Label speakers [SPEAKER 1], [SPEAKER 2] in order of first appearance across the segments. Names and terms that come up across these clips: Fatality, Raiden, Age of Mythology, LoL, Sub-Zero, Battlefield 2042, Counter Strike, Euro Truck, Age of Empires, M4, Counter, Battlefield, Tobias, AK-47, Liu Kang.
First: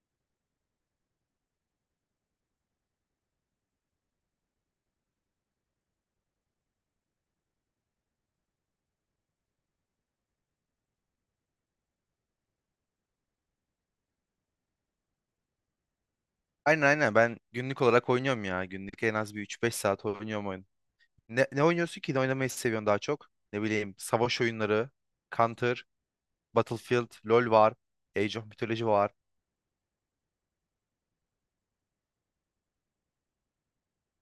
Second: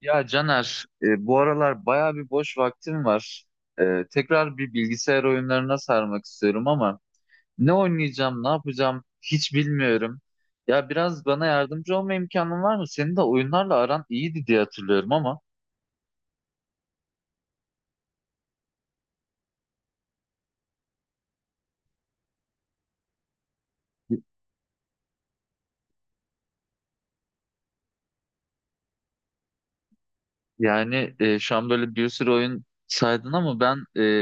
[SPEAKER 1] Ya Caner, bu aralar bayağı bir boş vaktim var. Tekrar bir bilgisayar oyunlarına sarmak istiyorum ama ne oynayacağım, ne yapacağım hiç bilmiyorum. Ya biraz bana yardımcı olma imkanın var mı? Senin de oyunlarla aran iyiydi diye hatırlıyorum ama.
[SPEAKER 2] Aynen aynen ben günlük olarak oynuyorum ya. Günlük en az bir üç beş saat oynuyorum oyun. Ne oynuyorsun ki? Ne oynamayı seviyorsun daha çok? Ne bileyim savaş oyunları, Counter, Battlefield, LoL var, Age of Mythology var.
[SPEAKER 1] Yani şu an böyle bir sürü oyun saydın ama ben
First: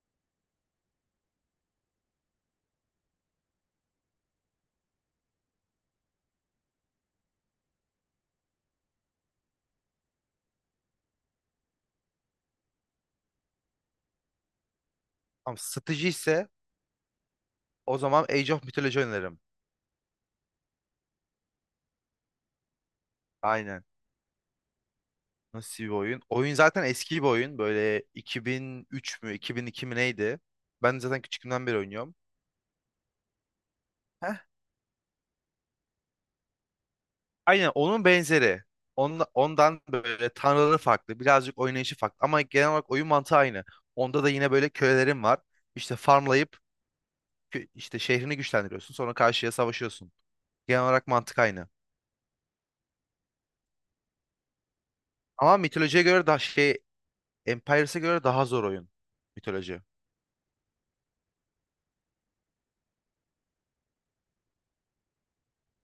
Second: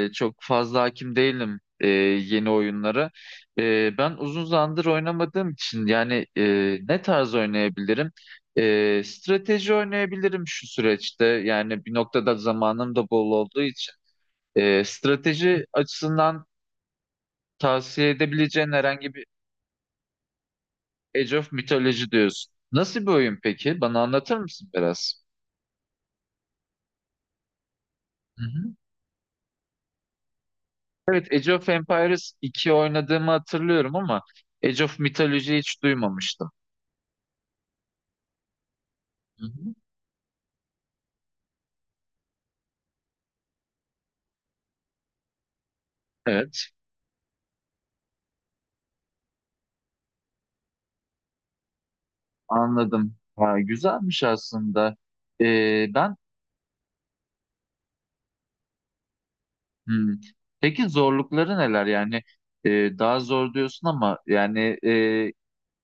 [SPEAKER 1] çok fazla hakim değilim yeni oyunlara. Ben uzun zamandır oynamadığım için yani ne tarz oynayabilirim? Strateji oynayabilirim şu süreçte. Yani bir noktada zamanım da bol olduğu için.
[SPEAKER 2] Ama
[SPEAKER 1] Strateji
[SPEAKER 2] strateji
[SPEAKER 1] açısından
[SPEAKER 2] ise o
[SPEAKER 1] tavsiye
[SPEAKER 2] zaman Age of
[SPEAKER 1] edebileceğin
[SPEAKER 2] Mythology
[SPEAKER 1] herhangi bir
[SPEAKER 2] oynarım.
[SPEAKER 1] Age of Mythology diyorsun. Nasıl bir oyun peki?
[SPEAKER 2] Aynen.
[SPEAKER 1] Bana anlatır mısın biraz?
[SPEAKER 2] Nasıl bir oyun? Oyun zaten eski bir oyun. Böyle 2003 mü 2002 mi neydi? Ben zaten
[SPEAKER 1] Evet, Age
[SPEAKER 2] küçüklüğümden
[SPEAKER 1] of
[SPEAKER 2] beri oynuyorum.
[SPEAKER 1] Empires 2 oynadığımı hatırlıyorum ama
[SPEAKER 2] Heh,
[SPEAKER 1] Age of Mythology hiç duymamıştım.
[SPEAKER 2] aynen onun benzeri. Onda,
[SPEAKER 1] Hı hı.
[SPEAKER 2] ondan böyle tanrıları farklı. Birazcık oynayışı farklı. Ama genel olarak oyun mantığı aynı. Onda da yine böyle kölelerin var. İşte farmlayıp
[SPEAKER 1] Evet,
[SPEAKER 2] işte şehrini güçlendiriyorsun. Sonra karşıya savaşıyorsun. Genel olarak mantık aynı.
[SPEAKER 1] anladım. Ha, güzelmiş aslında.
[SPEAKER 2] Ama mitolojiye
[SPEAKER 1] Ben
[SPEAKER 2] göre daha şey Empires'e göre daha zor oyun. Mitoloji.
[SPEAKER 1] hmm, peki zorlukları neler yani e, daha zor diyorsun ama yani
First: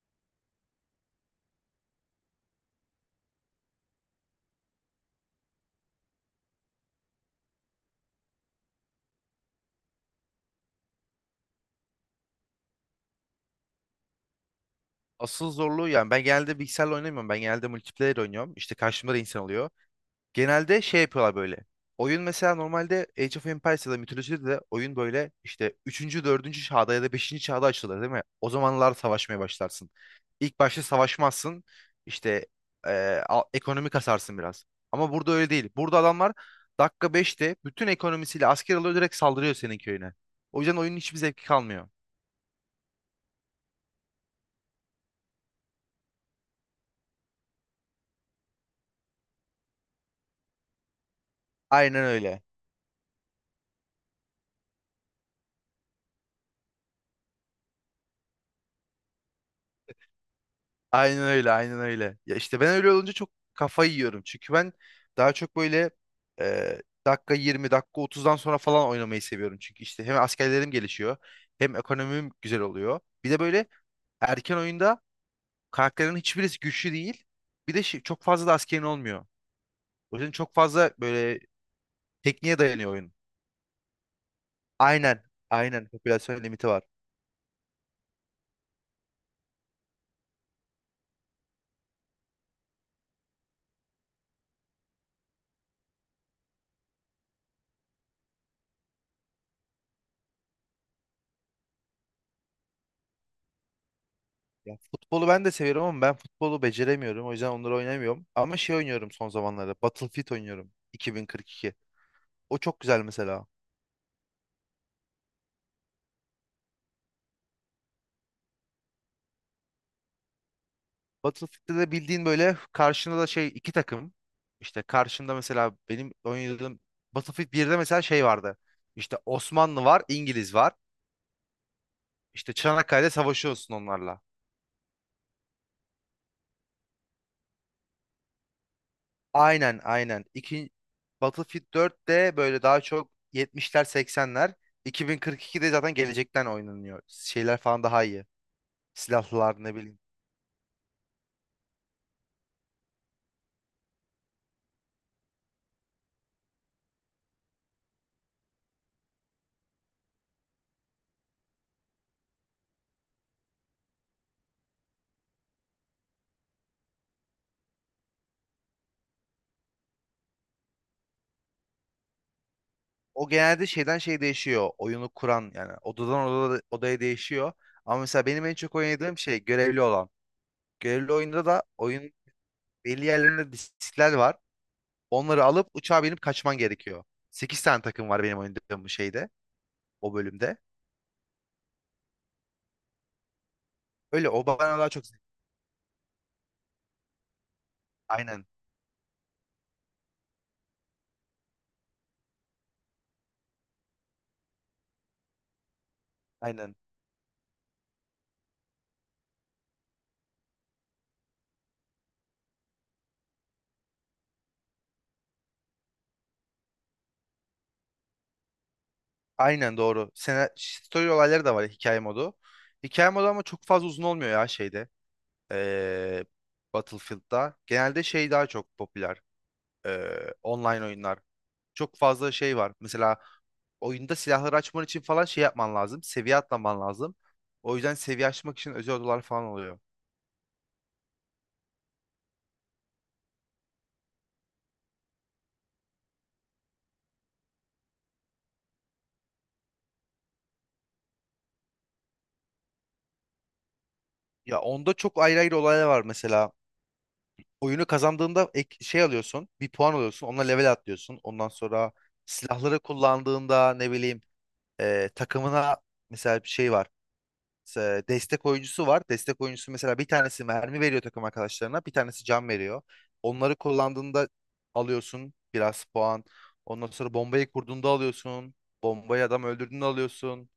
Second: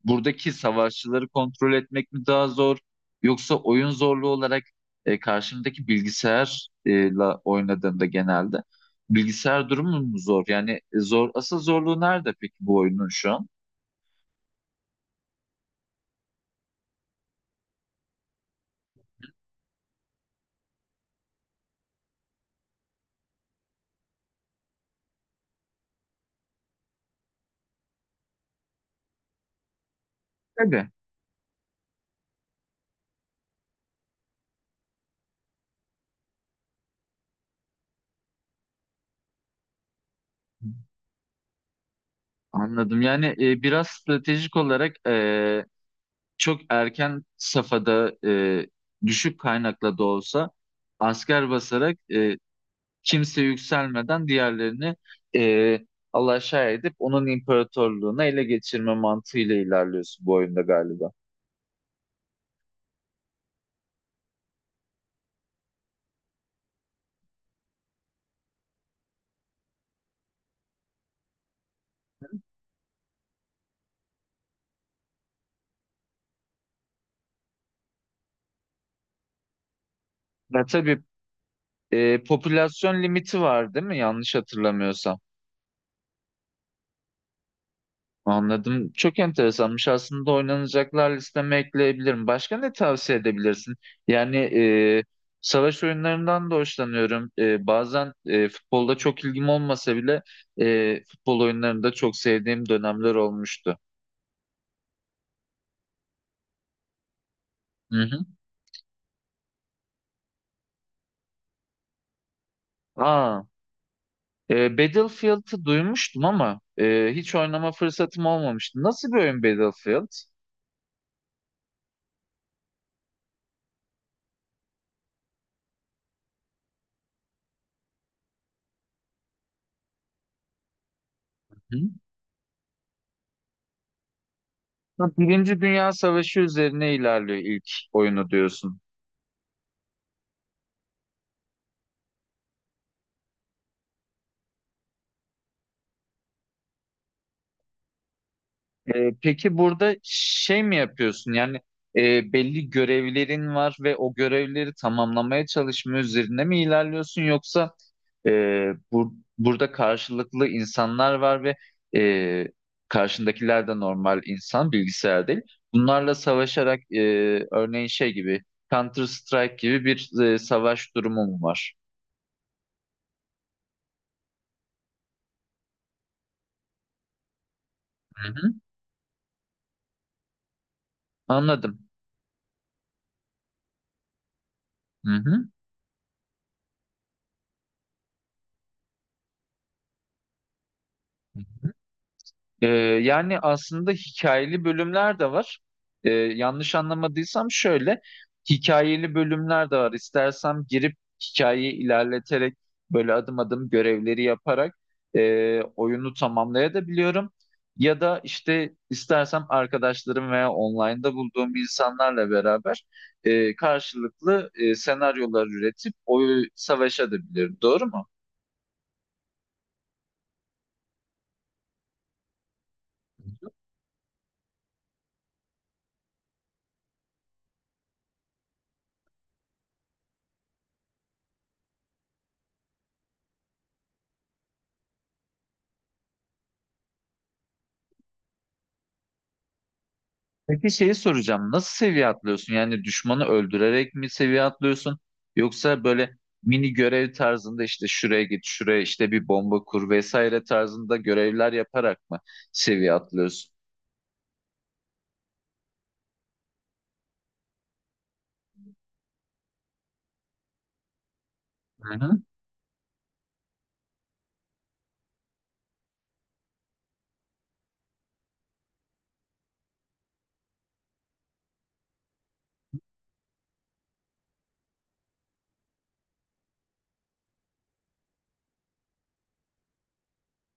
[SPEAKER 1] buradaki savaşçıları kontrol etmek mi daha zor yoksa oyun zorluğu olarak karşımdaki bilgisayarla oynadığımda genelde bilgisayar durumu mu zor? Yani zor asıl zorluğu nerede peki bu oyunun şu an?
[SPEAKER 2] Asıl zorluğu yani ben genelde bilgisayarla oynamıyorum. Ben genelde multiplayer oynuyorum. İşte karşımda da insan oluyor. Genelde şey yapıyorlar böyle. Oyun mesela normalde Age of Empires ya da mitolojide de oyun böyle işte üçüncü dördüncü çağda ya da beşinci çağda açılır değil mi? O zamanlar savaşmaya başlarsın. İlk başta
[SPEAKER 1] Tabii.
[SPEAKER 2] savaşmazsın. İşte ekonomi kasarsın biraz. Ama burada öyle değil. Burada adamlar dakika 5'te bütün ekonomisiyle asker alıyor, direkt saldırıyor senin köyüne. O yüzden oyunun hiçbir zevki kalmıyor.
[SPEAKER 1] Anladım. Yani biraz stratejik olarak çok erken safhada düşük kaynakla da olsa asker basarak
[SPEAKER 2] Aynen öyle.
[SPEAKER 1] kimse yükselmeden diğerlerini e, alaşağı edip onun imparatorluğuna ele geçirme mantığıyla ilerliyorsun bu oyunda galiba.
[SPEAKER 2] Aynen öyle, aynen öyle. Ya işte ben öyle olunca çok kafayı yiyorum. Çünkü ben daha çok böyle dakika 20, dakika 30'dan sonra falan oynamayı seviyorum. Çünkü işte hem askerlerim gelişiyor, hem ekonomim güzel oluyor. Bir de böyle erken oyunda karakterlerin hiçbirisi güçlü değil. Bir de çok fazla da askerin olmuyor. O yüzden çok
[SPEAKER 1] Ya
[SPEAKER 2] fazla
[SPEAKER 1] tabii,
[SPEAKER 2] böyle tekniğe dayanıyor
[SPEAKER 1] popülasyon
[SPEAKER 2] oyun.
[SPEAKER 1] limiti var değil mi? Yanlış hatırlamıyorsam.
[SPEAKER 2] Aynen, aynen. Popülasyon limiti var.
[SPEAKER 1] Anladım. Çok enteresanmış. Aslında oynanacaklar listeme ekleyebilirim. Başka ne tavsiye edebilirsin? Yani savaş oyunlarından da hoşlanıyorum. Bazen futbolda çok ilgim olmasa bile futbol oyunlarında çok sevdiğim dönemler olmuştu.
[SPEAKER 2] Ya futbolu ben de seviyorum ama ben futbolu beceremiyorum. O yüzden onları
[SPEAKER 1] Hı hı.
[SPEAKER 2] oynamıyorum. Ama şey oynuyorum son zamanlarda. Battlefield oynuyorum. 2042. O çok güzel
[SPEAKER 1] Aa,
[SPEAKER 2] mesela.
[SPEAKER 1] Battlefield'ı duymuştum ama hiç oynama fırsatım olmamıştı. Nasıl bir oyun Battlefield?
[SPEAKER 2] Battlefield'de de bildiğin böyle karşında da şey iki takım. İşte karşında mesela benim oynadığım Battlefield 1'de mesela şey vardı. İşte Osmanlı var, İngiliz var.
[SPEAKER 1] Hı?
[SPEAKER 2] İşte Çanakkale'de savaşıyorsun onlarla.
[SPEAKER 1] Ha, Birinci Dünya Savaşı üzerine ilerliyor ilk oyunu diyorsun.
[SPEAKER 2] Aynen aynen. Battlefield 4'te böyle daha çok 70'ler 80'ler. 2042'de zaten gelecekten oynanıyor. Şeyler falan daha iyi.
[SPEAKER 1] Peki
[SPEAKER 2] Silahlar ne
[SPEAKER 1] burada
[SPEAKER 2] bileyim.
[SPEAKER 1] şey mi yapıyorsun? Yani belli görevlerin var ve o görevleri tamamlamaya çalışma üzerine mi ilerliyorsun yoksa bu, burada karşılıklı insanlar var ve e, karşındakiler de normal insan, bilgisayar değil. Bunlarla savaşarak örneğin şey gibi Counter Strike gibi bir savaş durumu mu var?
[SPEAKER 2] O genelde şeyden şey değişiyor. Oyunu kuran yani odadan odaya değişiyor. Ama mesela
[SPEAKER 1] Hı
[SPEAKER 2] benim
[SPEAKER 1] hı.
[SPEAKER 2] en çok oynadığım şey görevli olan. Görevli oyunda da
[SPEAKER 1] Anladım.
[SPEAKER 2] oyun belli yerlerinde diskler var.
[SPEAKER 1] Hı
[SPEAKER 2] Onları
[SPEAKER 1] hı.
[SPEAKER 2] alıp uçağa binip kaçman gerekiyor. 8 tane takım var benim oynadığım bu şeyde. O bölümde.
[SPEAKER 1] Ee, yani aslında
[SPEAKER 2] Öyle o
[SPEAKER 1] hikayeli
[SPEAKER 2] bana daha çok
[SPEAKER 1] bölümler de var. Yanlış anlamadıysam şöyle,
[SPEAKER 2] aynen.
[SPEAKER 1] hikayeli bölümler de var. İstersem girip hikayeyi ilerleterek böyle adım adım görevleri yaparak oyunu
[SPEAKER 2] Aynen.
[SPEAKER 1] tamamlayabiliyorum. Ya da işte istersem arkadaşlarım veya online'da bulduğum insanlarla beraber karşılıklı senaryolar üretip oyu savaşabilirim. Doğru mu?
[SPEAKER 2] Aynen doğru. Story olayları da var, hikaye modu. Hikaye modu ama çok fazla uzun olmuyor ya şeyde. Ee, Battlefield'da. Genelde şey daha çok popüler. Online oyunlar. Çok fazla şey var. Mesela oyunda silahları açman için falan şey yapman lazım. Seviye atlaman lazım. O yüzden seviye açmak için özel odalar falan oluyor.
[SPEAKER 1] Peki şeyi soracağım. Nasıl seviye atlıyorsun? Yani düşmanı öldürerek mi seviye atlıyorsun? Yoksa böyle mini görev tarzında işte şuraya git, şuraya işte bir bomba kur vesaire tarzında görevler yaparak mı seviye atlıyorsun?
[SPEAKER 2] Ya onda çok ayrı ayrı olaylar var mesela. Oyunu kazandığında şey alıyorsun. Bir puan alıyorsun. Onunla level atlıyorsun. Ondan sonra
[SPEAKER 1] Hı hı.
[SPEAKER 2] silahları kullandığında ne bileyim takımına mesela bir şey var. E, destek oyuncusu var. Destek oyuncusu mesela bir tanesi mermi veriyor takım arkadaşlarına, bir tanesi can veriyor. Onları kullandığında alıyorsun biraz puan. Ondan sonra bombayı kurduğunda alıyorsun. Bombayı adam öldürdüğünde alıyorsun.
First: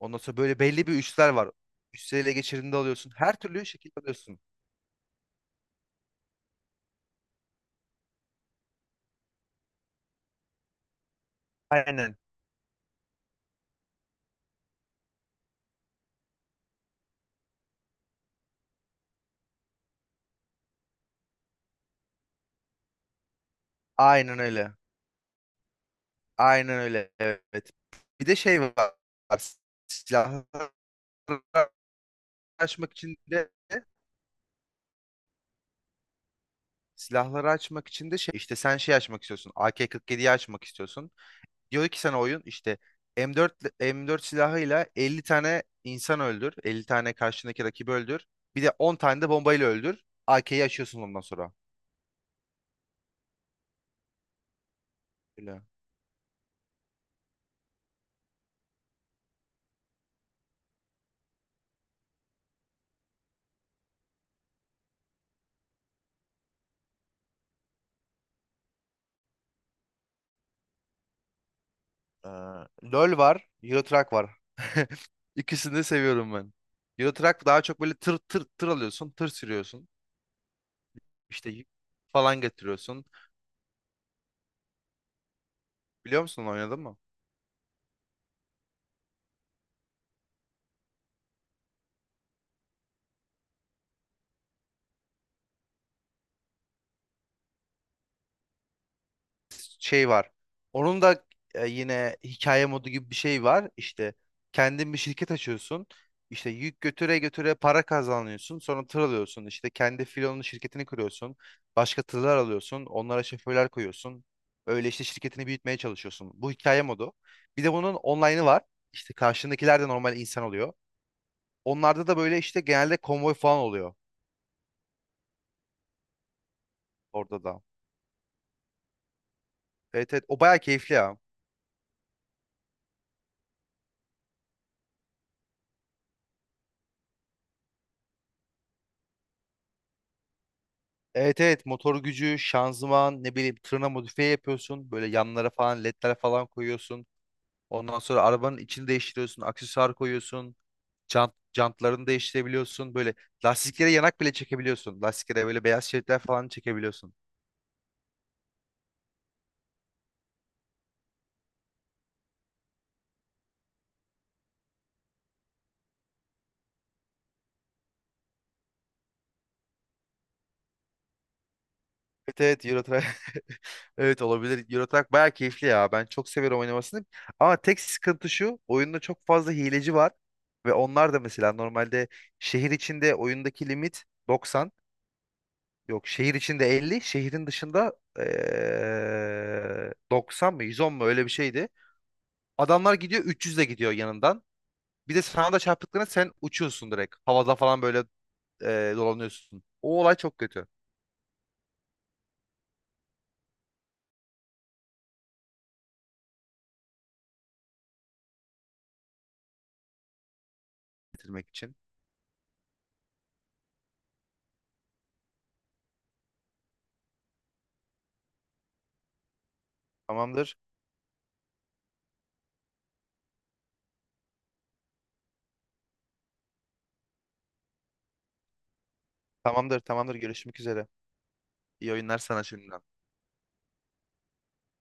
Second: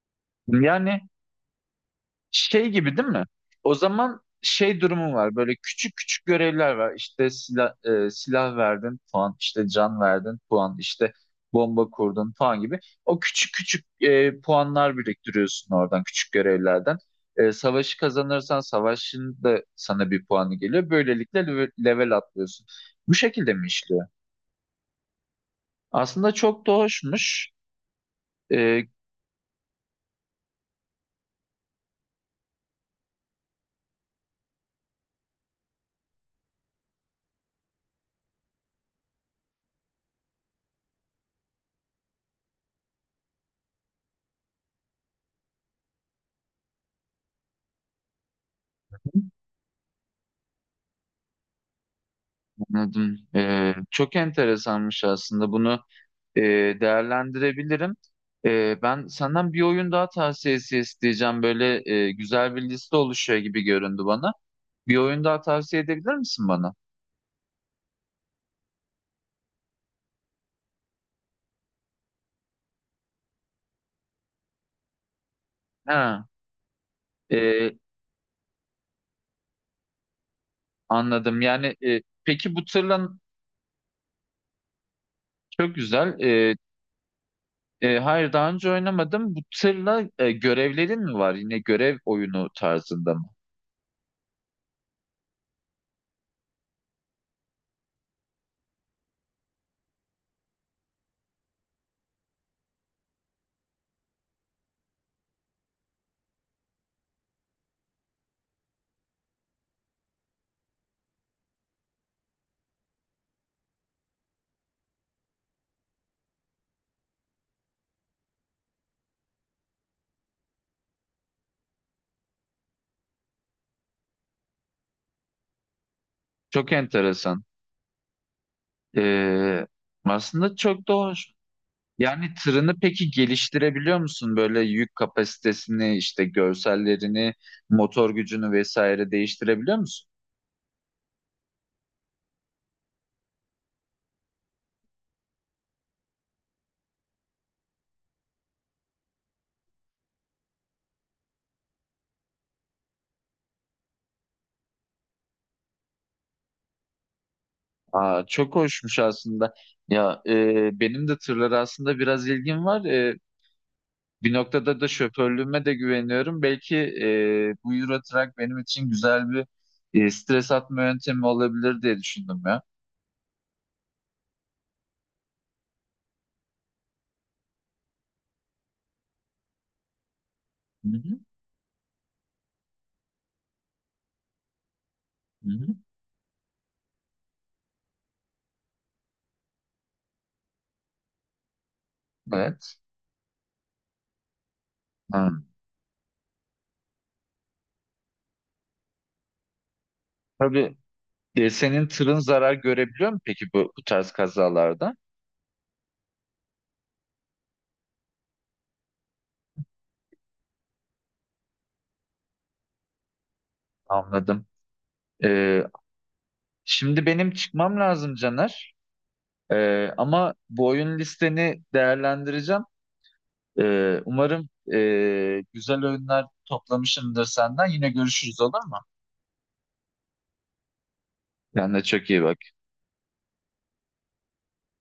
[SPEAKER 2] Ondan sonra böyle belli bir
[SPEAKER 1] Yani
[SPEAKER 2] üsler var. Üstleri ele
[SPEAKER 1] şey
[SPEAKER 2] geçirdiğinde
[SPEAKER 1] gibi değil
[SPEAKER 2] alıyorsun.
[SPEAKER 1] mi?
[SPEAKER 2] Her türlü
[SPEAKER 1] O
[SPEAKER 2] şekilde
[SPEAKER 1] zaman
[SPEAKER 2] alıyorsun.
[SPEAKER 1] şey durumu var. Böyle küçük küçük görevler var. İşte silah, silah verdin puan, işte can verdin puan, işte bomba
[SPEAKER 2] Aynen.
[SPEAKER 1] kurdun puan gibi. O küçük küçük puanlar biriktiriyorsun oradan küçük görevlerden. Savaşı kazanırsan savaşın da sana bir puanı geliyor. Böylelikle level atlıyorsun. Bu şekilde mi işliyor?
[SPEAKER 2] Aynen öyle.
[SPEAKER 1] Aslında çok da
[SPEAKER 2] Aynen öyle.
[SPEAKER 1] hoşmuş.
[SPEAKER 2] Evet. Bir de şey
[SPEAKER 1] E,
[SPEAKER 2] var. Silahları açmak için de Silahları açmak için de şey işte sen şey açmak istiyorsun. AK-47'yi açmak istiyorsun. Diyor ki sana oyun işte M4 M4 silahıyla 50 tane insan öldür. 50 tane karşındaki rakibi öldür. Bir de 10 tane de bombayla öldür. AK'yi açıyorsun ondan sonra.
[SPEAKER 1] anladım. Çok enteresanmış aslında
[SPEAKER 2] Öyle.
[SPEAKER 1] bunu. e, Değerlendirebilirim. Ben senden bir oyun daha tavsiyesi isteyeceğim. Böyle güzel bir liste oluşuyor gibi göründü bana. Bir oyun daha tavsiye edebilir misin bana?
[SPEAKER 2] Ee, LoL var, Euro Truck var. İkisini de
[SPEAKER 1] Ha,
[SPEAKER 2] seviyorum ben. Euro Truck daha
[SPEAKER 1] e,
[SPEAKER 2] çok böyle tır tır tır alıyorsun, tır sürüyorsun.
[SPEAKER 1] anladım.
[SPEAKER 2] İşte yük
[SPEAKER 1] Yani
[SPEAKER 2] falan
[SPEAKER 1] peki bu
[SPEAKER 2] getiriyorsun.
[SPEAKER 1] tırla çok güzel.
[SPEAKER 2] Biliyor musun, oynadın mı?
[SPEAKER 1] Hayır, daha önce oynamadım. Bu tırla görevlerin mi var? Yine görev oyunu tarzında mı?
[SPEAKER 2] Şey var. Onun da yine hikaye modu gibi bir şey var. İşte kendin bir şirket açıyorsun. İşte yük götüre götüre para kazanıyorsun. Sonra tır alıyorsun. İşte kendi filonun şirketini kuruyorsun. Başka tırlar alıyorsun. Onlara şoförler koyuyorsun. Öyle işte şirketini büyütmeye çalışıyorsun. Bu hikaye modu. Bir de bunun online'ı var. İşte karşındakiler de normal insan oluyor. Onlarda da böyle işte genelde konvoy falan oluyor
[SPEAKER 1] Çok enteresan.
[SPEAKER 2] orada da.
[SPEAKER 1] E,
[SPEAKER 2] Evet evet, o
[SPEAKER 1] aslında
[SPEAKER 2] bayağı
[SPEAKER 1] çok da
[SPEAKER 2] keyifli ya.
[SPEAKER 1] hoş. Yani tırını peki geliştirebiliyor musun? Böyle yük kapasitesini, işte görsellerini, motor gücünü vesaire değiştirebiliyor musun?
[SPEAKER 2] Evet evet, motor gücü, şanzıman, ne bileyim, tırna modifiye yapıyorsun. Böyle yanlara falan ledler falan koyuyorsun. Ondan sonra arabanın içini değiştiriyorsun. Aksesuar koyuyorsun. Jantlarını değiştirebiliyorsun. Böyle lastiklere yanak bile çekebiliyorsun. Lastiklere böyle beyaz şeritler falan çekebiliyorsun.
[SPEAKER 1] Aa, çok hoşmuş aslında. Ya benim de tırlara aslında biraz ilgim var. Bir noktada da şoförlüğüme de güveniyorum. Belki bu Euro Truck benim için güzel bir stres atma yöntemi olabilir diye
[SPEAKER 2] Evet
[SPEAKER 1] düşündüm ya.
[SPEAKER 2] evet, Euro Truck. Evet olabilir. Euro Truck bayağı keyifli ya. Ben çok seviyorum oynamasını. Ama tek sıkıntı şu. Oyunda çok fazla hileci var. Ve
[SPEAKER 1] Hı
[SPEAKER 2] onlar
[SPEAKER 1] hı,
[SPEAKER 2] da mesela normalde şehir içinde oyundaki limit 90.
[SPEAKER 1] hı hı.
[SPEAKER 2] Yok, şehir içinde 50, şehrin dışında 90 mı 110 mu öyle bir şeydi.
[SPEAKER 1] Evet.
[SPEAKER 2] Adamlar gidiyor 300 de gidiyor yanından. Bir de
[SPEAKER 1] Hı.
[SPEAKER 2] sana da çarptıklarına sen uçuyorsun direkt. Havada falan böyle dolanıyorsun. O olay çok kötü
[SPEAKER 1] Tabii, senin tırın zarar görebiliyor mu peki bu, bu tarz kazalarda?
[SPEAKER 2] bitirmek için.
[SPEAKER 1] Anladım. Ee, şimdi benim çıkmam lazım Caner. Ama
[SPEAKER 2] Tamamdır.
[SPEAKER 1] bu oyun listeni değerlendireceğim. Umarım güzel oyunlar toplamışımdır senden. Yine görüşürüz olur mu?
[SPEAKER 2] Tamamdır. Tamamdır. Görüşmek üzere.
[SPEAKER 1] Kendine
[SPEAKER 2] İyi
[SPEAKER 1] çok
[SPEAKER 2] oyunlar
[SPEAKER 1] iyi bak.
[SPEAKER 2] sana şimdiden.